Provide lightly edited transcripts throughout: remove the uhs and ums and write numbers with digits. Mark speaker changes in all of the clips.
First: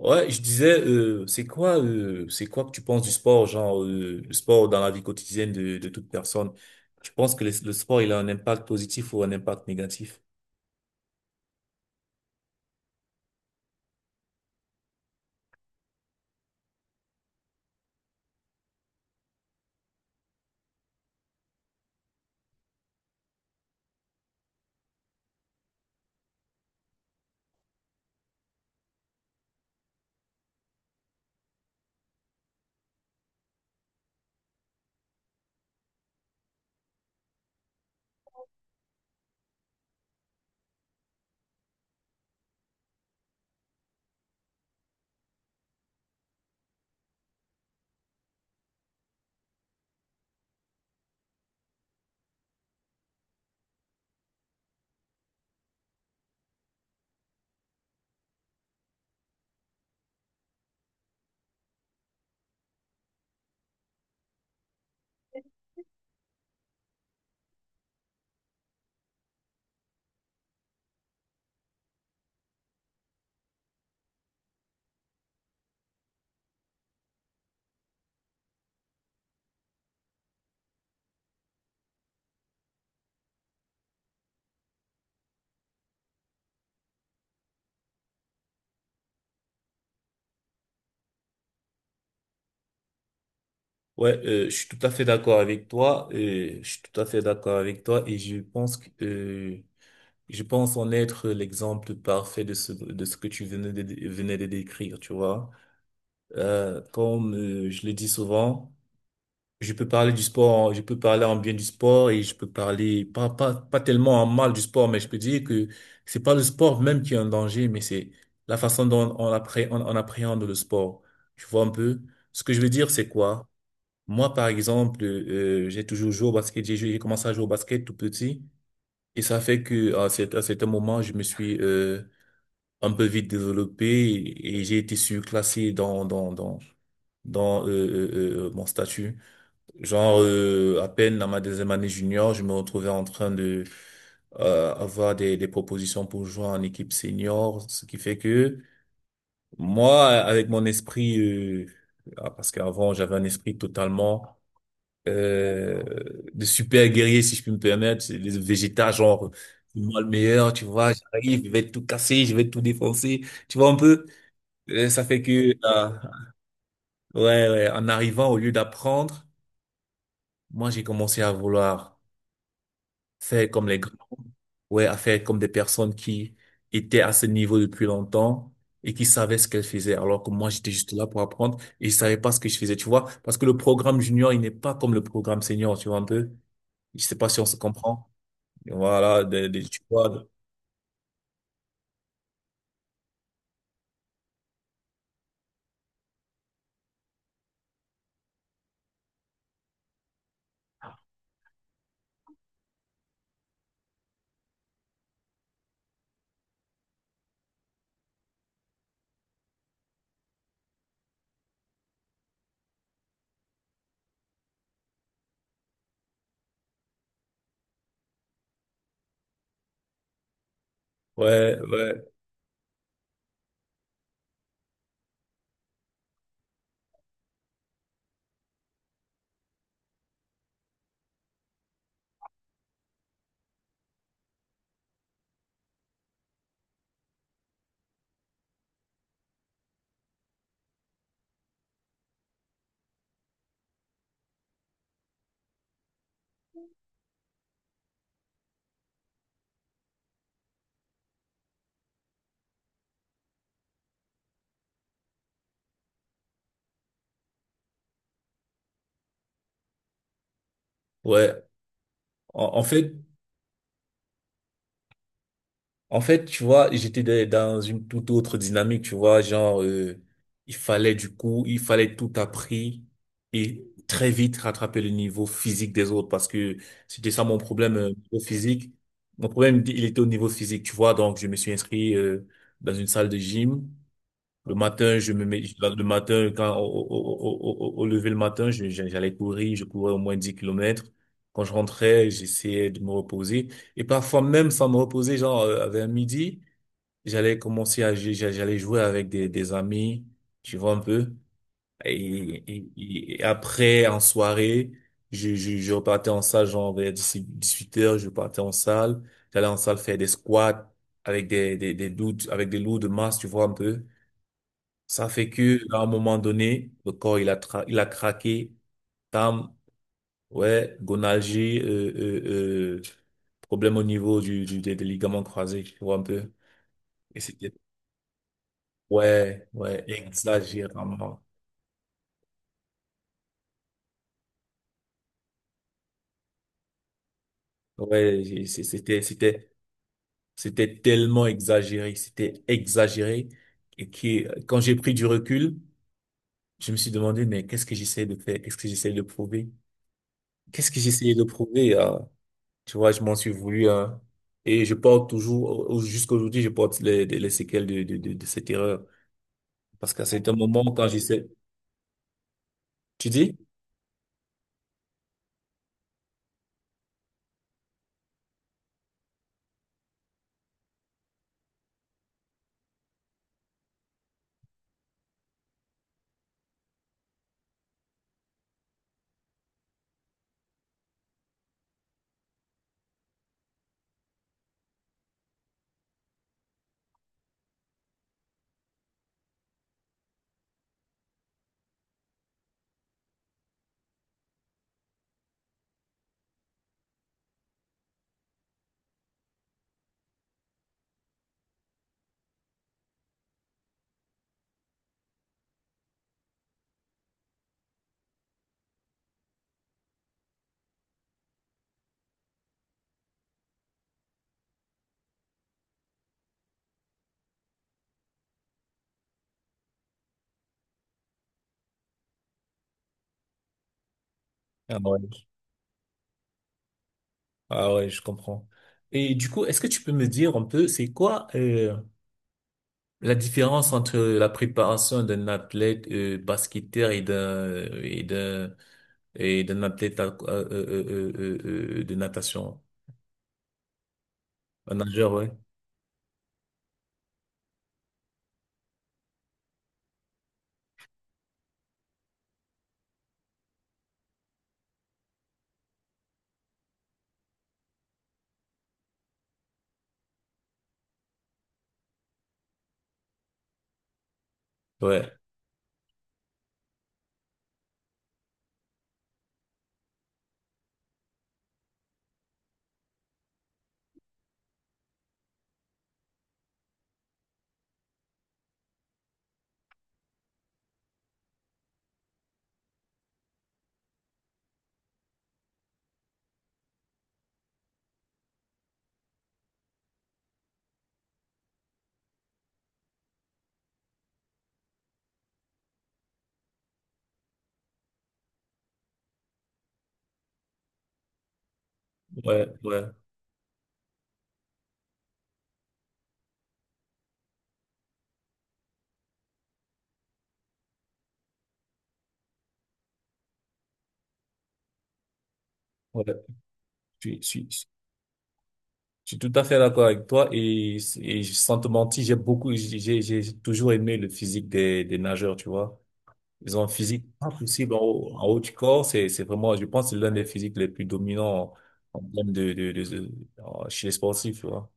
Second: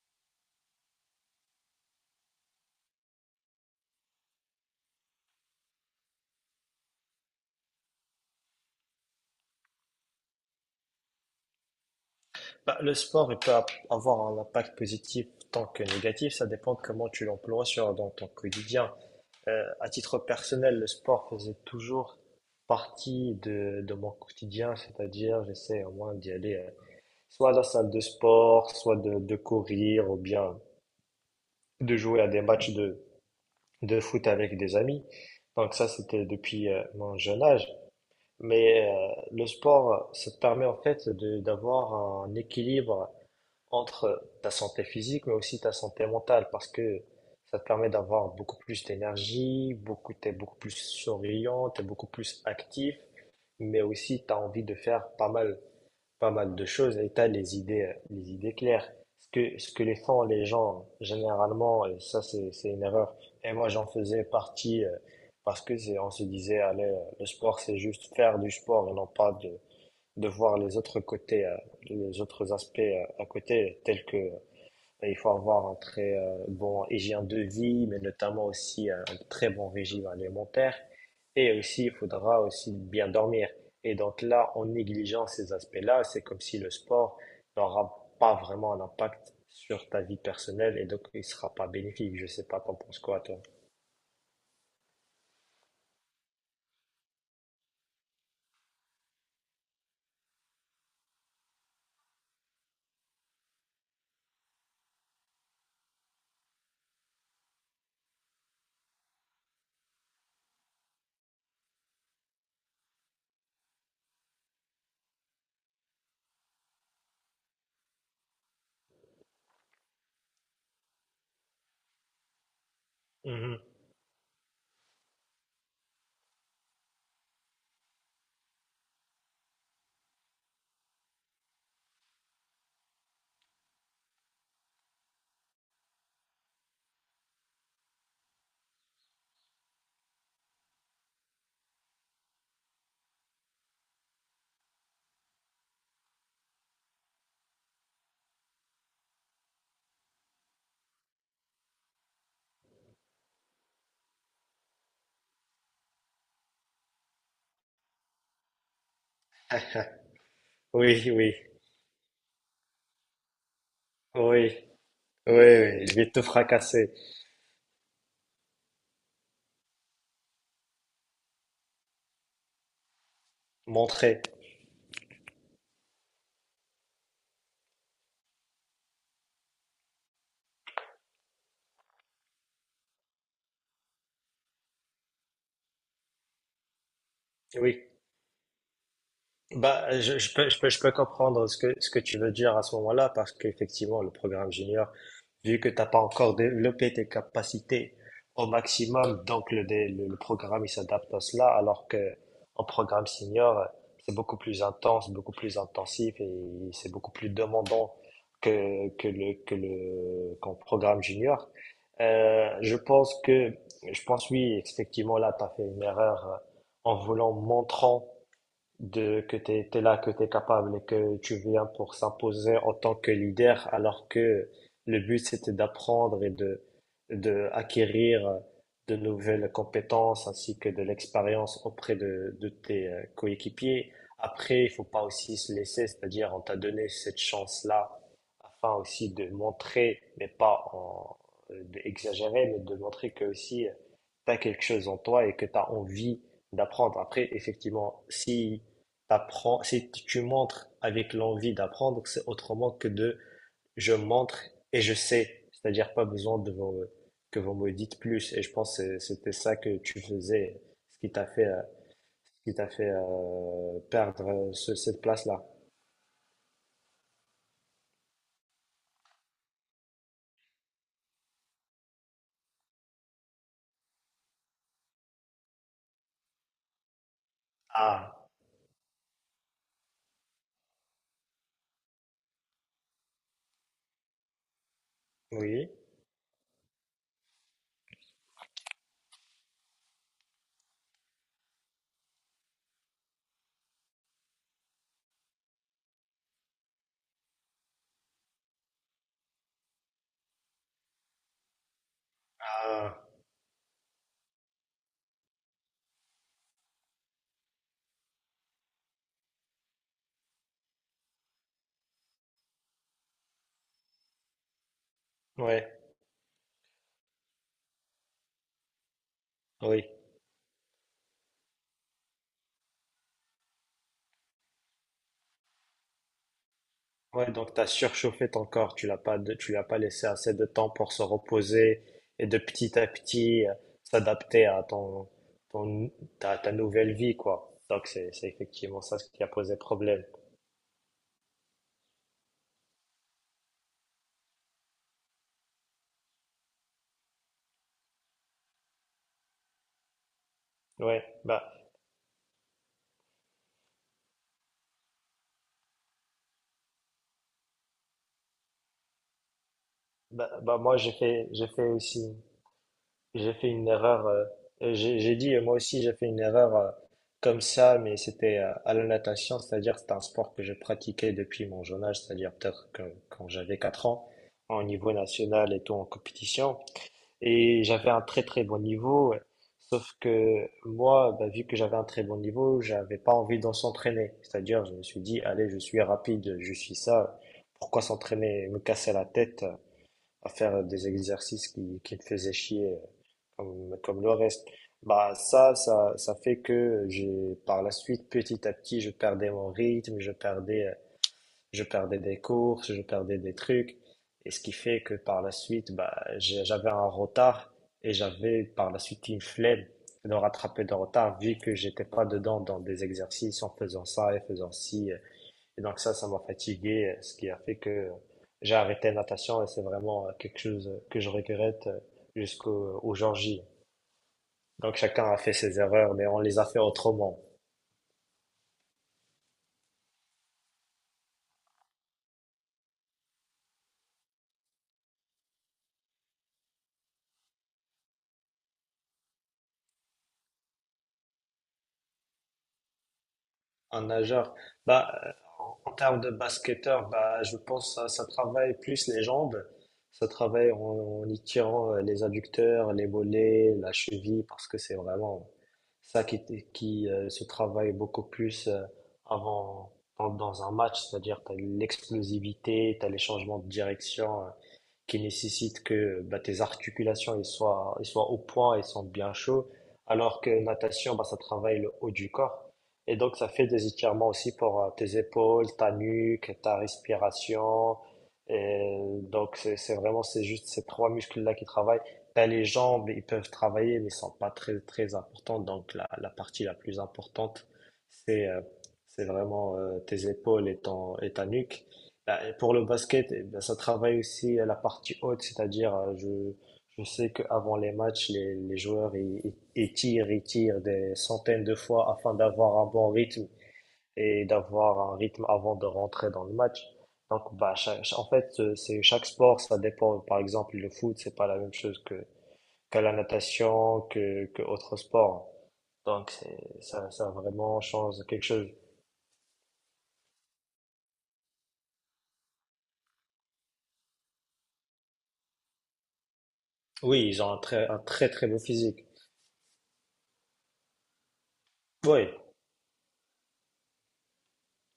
Speaker 1: Ouais, je disais, c'est quoi que tu penses du sport, genre le sport dans la vie quotidienne de toute personne? Tu penses que le sport, il a un impact positif ou un impact négatif?
Speaker 2: Bah, le sport, il peut avoir un impact positif tant que négatif. Ça dépend de comment tu l'emploies dans ton quotidien. À titre personnel, le sport faisait toujours partie de mon quotidien, c'est-à-dire j'essaie au moins d'y aller soit à la salle de sport, soit de courir, ou bien de jouer à des matchs de foot avec des amis. Donc ça, c'était depuis mon jeune âge. Mais le sport, ça te permet en fait de d'avoir un équilibre entre ta santé physique, mais aussi ta santé mentale, parce que ça te permet d'avoir beaucoup plus d'énergie, t'es beaucoup plus souriant, t'es beaucoup plus actif, mais aussi t'as envie de faire pas mal de choses et t'as les idées claires. Ce que les font les gens généralement, et ça c'est une erreur. Et moi j'en faisais partie parce que on se disait, allez, le sport c'est juste faire du sport et non pas de voir les autres côtés, les autres aspects à côté, tels que et il faut avoir un très bon hygiène de vie, mais notamment aussi un très bon régime alimentaire. Et aussi, il faudra aussi bien dormir. Et donc là, en négligeant ces aspects-là, c'est comme si le sport n'aura pas vraiment un impact sur ta vie personnelle et donc il sera pas bénéfique. Je sais pas, t'en penses quoi, toi?
Speaker 1: Ouais, je suis tout à fait d'accord avec toi. Je suis tout à fait d'accord avec toi et je pense que je pense en être l'exemple parfait de ce que tu venais de décrire, tu vois. Comme je le dis souvent. Je peux parler du sport, je peux parler en bien du sport et je peux parler pas tellement en mal du sport, mais je peux dire que c'est pas le sport même qui est en danger, mais c'est la façon dont on appréhende le sport. Tu vois un peu? Ce que je veux dire, c'est quoi?
Speaker 2: Mhm.
Speaker 1: Moi, par exemple, j'ai toujours joué au basket, j'ai commencé à jouer au basket tout petit et ça fait que à à certains moments, je me suis un peu vite développé et j'ai été surclassé dans mon statut. Genre, à peine dans ma deuxième année junior, je me retrouvais en train de avoir des propositions pour jouer en équipe senior, ce qui fait que moi, avec mon esprit, parce qu'avant j'avais un esprit totalement euh, de super guerrier, si je puis me permettre, c'est les végétas, genre moi le meilleur, tu vois,
Speaker 2: Oui, oui,
Speaker 1: j'arrive, je vais tout casser, je vais tout défoncer, tu vois un peu.
Speaker 2: oui,
Speaker 1: Euh, ça fait
Speaker 2: oui,
Speaker 1: que,
Speaker 2: oui,
Speaker 1: euh,
Speaker 2: je vais te fracasser,
Speaker 1: ouais, ouais, en arrivant, au lieu d'apprendre, moi j'ai commencé à vouloir faire comme les grands,
Speaker 2: montrer.
Speaker 1: ouais, à faire comme des personnes qui étaient à ce niveau depuis longtemps et qui savaient ce qu'elles faisaient, alors que moi, j'étais juste là pour apprendre et je savais pas ce que je faisais, tu vois, parce que le programme junior, il n'est pas comme le programme senior, tu vois un peu. Je sais pas si on se
Speaker 2: Oui.
Speaker 1: comprend. Voilà, tu
Speaker 2: Bah, je,
Speaker 1: vois,
Speaker 2: je peux, je peux, je peux comprendre ce que tu veux dire à ce moment-là, parce qu'effectivement, le programme junior, vu que tu n'as pas encore développé tes capacités au maximum, donc le programme, il s'adapte à cela, alors que en programme senior, c'est beaucoup plus intense, beaucoup plus intensif et c'est beaucoup plus demandant qu'en programme junior. Euh, je pense que, je pense oui, effectivement, là, tu as fait une erreur en voulant montrant de que tu es, là, que tu es capable et que tu
Speaker 1: ouais,
Speaker 2: viens
Speaker 1: ouais,
Speaker 2: pour s'imposer en tant que leader, alors que le but c'était d'apprendre et de acquérir de nouvelles compétences ainsi que de l'expérience auprès de tes coéquipiers. Après, il faut pas aussi se laisser, c'est-à-dire on t'a donné cette chance-là afin aussi de montrer, mais pas d'exagérer, mais de montrer que aussi tu as quelque chose en toi et que tu as envie d'apprendre. Après, effectivement, si t'apprends, si t- tu montres avec l'envie d'apprendre, c'est autrement que de je montre et je sais. C'est-à-dire pas besoin de que vous me dites plus. Et je pense que c'était ça que tu faisais, ce qui t'a
Speaker 1: ouais.
Speaker 2: fait, euh, ce qui
Speaker 1: En, en
Speaker 2: t'a fait
Speaker 1: fait,
Speaker 2: perdre cette place-là.
Speaker 1: En fait, tu vois, j'étais dans une toute autre dynamique, tu vois, genre, il fallait du coup, il fallait tout appris et très vite rattraper le niveau physique des autres parce que c'était ça mon problème
Speaker 2: Ah,
Speaker 1: au physique. Mon problème, il était au niveau physique, tu vois, donc je me suis inscrit dans une salle de gym. Le matin, je me mets,
Speaker 2: oui.
Speaker 1: le matin, quand, au, au, au, au- au lever le matin, j'allais courir, je courais au moins 10 km. Quand je rentrais, j'essayais de me reposer. Et parfois, même sans me reposer, genre, vers midi, j'allais commencer à, j'allais jouer avec des amis, tu vois un peu. Et,
Speaker 2: Ah,
Speaker 1: et après, en soirée, je repartais en salle, genre, vers 18h, je partais en salle. J'allais en salle faire des squats avec avec des lourds de masse, tu vois un peu. Ça fait que, à
Speaker 2: ouais,
Speaker 1: un moment donné, le corps, il a craqué. Tam,
Speaker 2: oui.
Speaker 1: ouais, gonalgie, problème au niveau des ligaments croisés, tu vois un peu. Et
Speaker 2: Ouais,
Speaker 1: c'était,
Speaker 2: donc tu as surchauffé ton corps,
Speaker 1: ouais,
Speaker 2: tu lui as pas
Speaker 1: ouais,
Speaker 2: laissé assez de temps pour se
Speaker 1: exagérément.
Speaker 2: reposer et de petit à petit s'adapter à ton ta nouvelle vie quoi. Donc c'est
Speaker 1: Ouais,
Speaker 2: c'est
Speaker 1: j'ai- c'est-
Speaker 2: effectivement ça
Speaker 1: c'était,
Speaker 2: ce qui a
Speaker 1: c'était,
Speaker 2: posé problème.
Speaker 1: C'était tellement exagéré, c'était exagéré. Quand j'ai pris du recul, je me suis demandé, mais qu'est-ce que j'essaie de faire? Qu'est-ce que j'essaie de prouver? Qu'est-ce que
Speaker 2: Ouais,
Speaker 1: j'essayais de
Speaker 2: bah
Speaker 1: prouver? Tu vois, je m'en suis voulu, hein. Et je porte toujours, jusqu'aujourd'hui, je porte les séquelles de cette erreur. Parce qu'à
Speaker 2: bah,
Speaker 1: certains
Speaker 2: bah
Speaker 1: moments,
Speaker 2: moi
Speaker 1: quand
Speaker 2: j'ai
Speaker 1: j'essaie,
Speaker 2: fait j'ai fait aussi.
Speaker 1: tu dis?
Speaker 2: J'ai fait une erreur. J'ai dit, moi aussi, j'ai fait une erreur comme ça, mais c'était à la natation, c'est-à-dire c'est un sport que je pratiquais depuis mon jeune âge, c'est-à-dire quand j'avais 4 ans, en niveau national et tout en compétition. Et j'avais un très très bon niveau, ouais. Sauf que moi, bah, vu que j'avais un très bon niveau, j'avais pas envie d'en s'entraîner. C'est-à-dire, je me suis dit, allez, je suis rapide, je suis ça, pourquoi s'entraîner, me casser la tête à faire des exercices qui me faisaient chier comme le reste. Bah ça fait que j'ai, par la suite, petit à petit, je perdais mon rythme, je perdais des courses, je perdais des trucs, et ce qui fait que par la suite, bah, j'avais un retard et j'avais par la suite une flemme de rattraper le retard vu que j'étais pas dedans dans des exercices en faisant ça et faisant ci. Et donc ça m'a fatigué, ce qui a fait que j'ai arrêté la natation et c'est vraiment quelque chose que je regrette jusqu'au jour J. Donc
Speaker 1: Ah ouais.
Speaker 2: chacun a fait ses erreurs, mais on les a fait autrement.
Speaker 1: Ah ouais, je comprends. Et du coup, est-ce que tu peux me dire un peu, c'est quoi la différence entre la préparation d'un athlète basketteur et d'un athlète de natation,
Speaker 2: Un nageur.
Speaker 1: un
Speaker 2: Bah,
Speaker 1: nageur, ouais,
Speaker 2: en termes de basketteur, bah, je pense que ça travaille plus les jambes. Ça travaille en y tirant les adducteurs, les mollets, la cheville, parce que c'est vraiment ça qui se travaille beaucoup plus avant, dans un match. C'est-à-dire, tu as l'explosivité, tu as les changements de direction, qui
Speaker 1: ouais,
Speaker 2: nécessite que bah, tes articulations ils soient au point, ils sont bien chauds, alors que natation, bah, ça travaille le haut du corps. Et donc, ça fait des étirements aussi pour tes épaules, ta nuque, ta respiration. Et donc, c'est juste ces trois muscles-là qui travaillent. T'as les jambes, ils peuvent travailler, mais ils sont pas très, très importants. Donc, la partie la plus importante, c'est euh, c'est vraiment tes épaules et, ta nuque. Bah, et pour le basket, eh bien, ça travaille aussi à la partie haute, c'est-à-dire je sais qu'avant les matchs, les joueurs ils tirent des centaines de fois afin
Speaker 1: ouais,
Speaker 2: d'avoir un
Speaker 1: ouais,
Speaker 2: bon rythme et d'avoir un rythme avant de rentrer dans le match. Donc bah, en fait, c'est chaque sport, ça dépend. Par exemple, le foot, c'est pas la même chose que la natation, que autre sport.
Speaker 1: ouais.
Speaker 2: Donc c'est, ça,
Speaker 1: Je
Speaker 2: ça
Speaker 1: suis, je
Speaker 2: vraiment
Speaker 1: suis-
Speaker 2: change quelque chose.
Speaker 1: Je suis tout à fait d'accord avec toi et, sans te mentir, j'ai beaucoup, j'ai toujours aimé le physique des nageurs, tu vois. Ils ont un physique
Speaker 2: Oui, ils
Speaker 1: pas
Speaker 2: ont
Speaker 1: possible
Speaker 2: un très
Speaker 1: en
Speaker 2: très beau
Speaker 1: haut du
Speaker 2: physique.
Speaker 1: corps. C'est vraiment, je pense, que c'est l'un des physiques les plus dominants en, en
Speaker 2: Oui,
Speaker 1: termes de- en- chez les sportifs, tu vois.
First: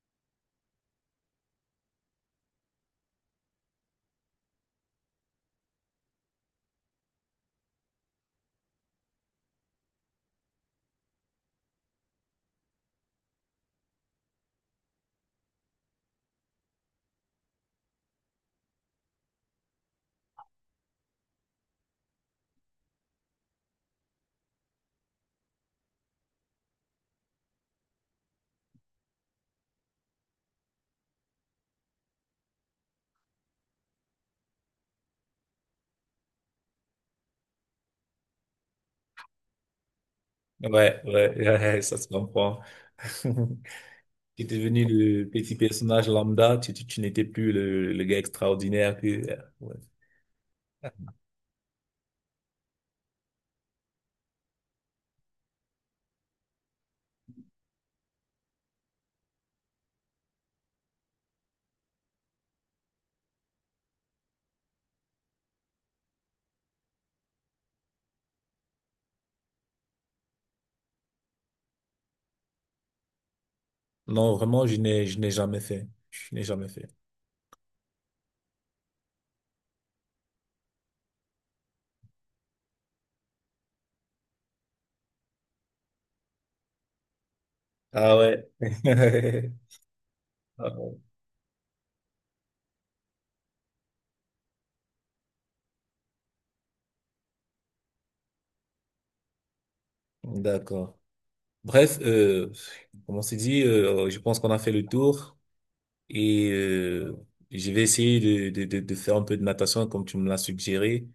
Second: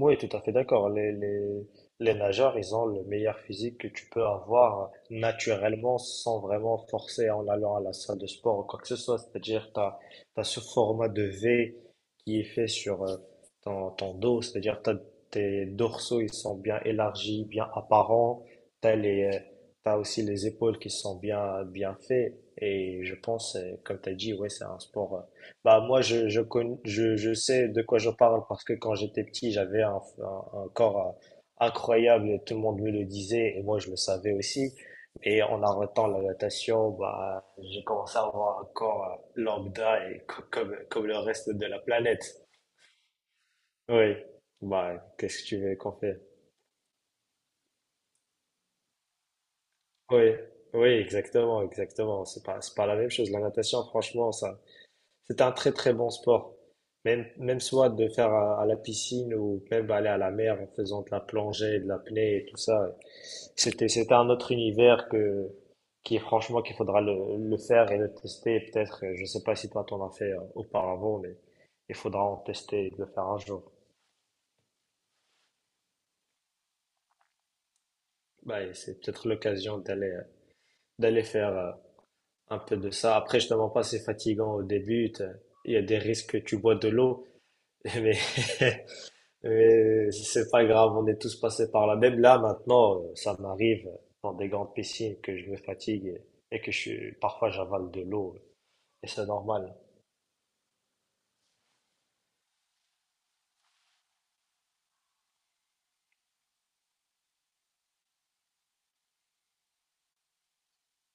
Speaker 2: oui, tout à fait d'accord. Les nageurs, ils ont le meilleur physique que tu peux avoir naturellement sans vraiment forcer en allant à la salle de sport ou quoi que ce soit. C'est-à-dire, tu as, ce format de V qui est fait sur ton dos. C'est-à-dire, t'as, tes dorsaux, ils sont bien élargis, bien apparents. T'as t'as aussi les épaules qui sont bien, bien faites. Et je pense, comme tu as dit, ouais, c'est un sport bah moi je sais de quoi je parle parce que quand j'étais petit j'avais un corps incroyable et tout le monde me le disait et moi je le savais aussi et en arrêtant la natation bah j'ai commencé à avoir un corps lambda et co- comme
Speaker 1: Ouais, ouais,
Speaker 2: comme le reste de la
Speaker 1: ouais, ça se
Speaker 2: planète.
Speaker 1: comprend.
Speaker 2: Oui,
Speaker 1: Tu es devenu
Speaker 2: bah
Speaker 1: le
Speaker 2: qu'est-ce que
Speaker 1: petit
Speaker 2: tu veux qu'on
Speaker 1: personnage
Speaker 2: fait.
Speaker 1: lambda, tu n'étais plus le gars extraordinaire que, ouais.
Speaker 2: Oui, oui, exactement, exactement, c'est pas la même chose la natation franchement ça. C'est un très très bon sport. Même soit de faire à la piscine ou même aller à la mer en faisant de la plongée, de l'apnée et tout ça. C'était un autre univers qui franchement qu'il faudra le faire et le tester. Peut-être, je sais pas si toi t'en as fait auparavant, mais il faudra en tester et de le faire un jour.
Speaker 1: Non, vraiment, je n'ai jamais fait. Je n'ai jamais fait.
Speaker 2: Bah, et c'est peut-être l'occasion d'aller faire un peu de ça. Après, je te mens pas, c'est fatigant au début. Il y a des risques que tu bois de l'eau, mais
Speaker 1: Ah ouais.
Speaker 2: Mais si c'est pas grave, on est tous passés par là. Même là, maintenant, ça m'arrive dans des grandes piscines que je me fatigue et que parfois j'avale de l'eau. Et c'est normal.
Speaker 1: D'accord. Bref, comme on s'est dit, je pense qu'on a fait le tour et je vais essayer de faire un peu de natation comme tu me l'as suggéré.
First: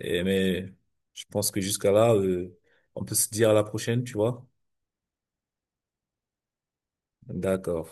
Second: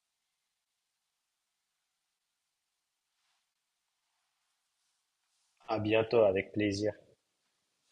Speaker 1: Mais je pense que jusqu'à là, on peut se dire à la prochaine, tu vois?
Speaker 2: À bientôt, avec plaisir.
Speaker 1: D'accord.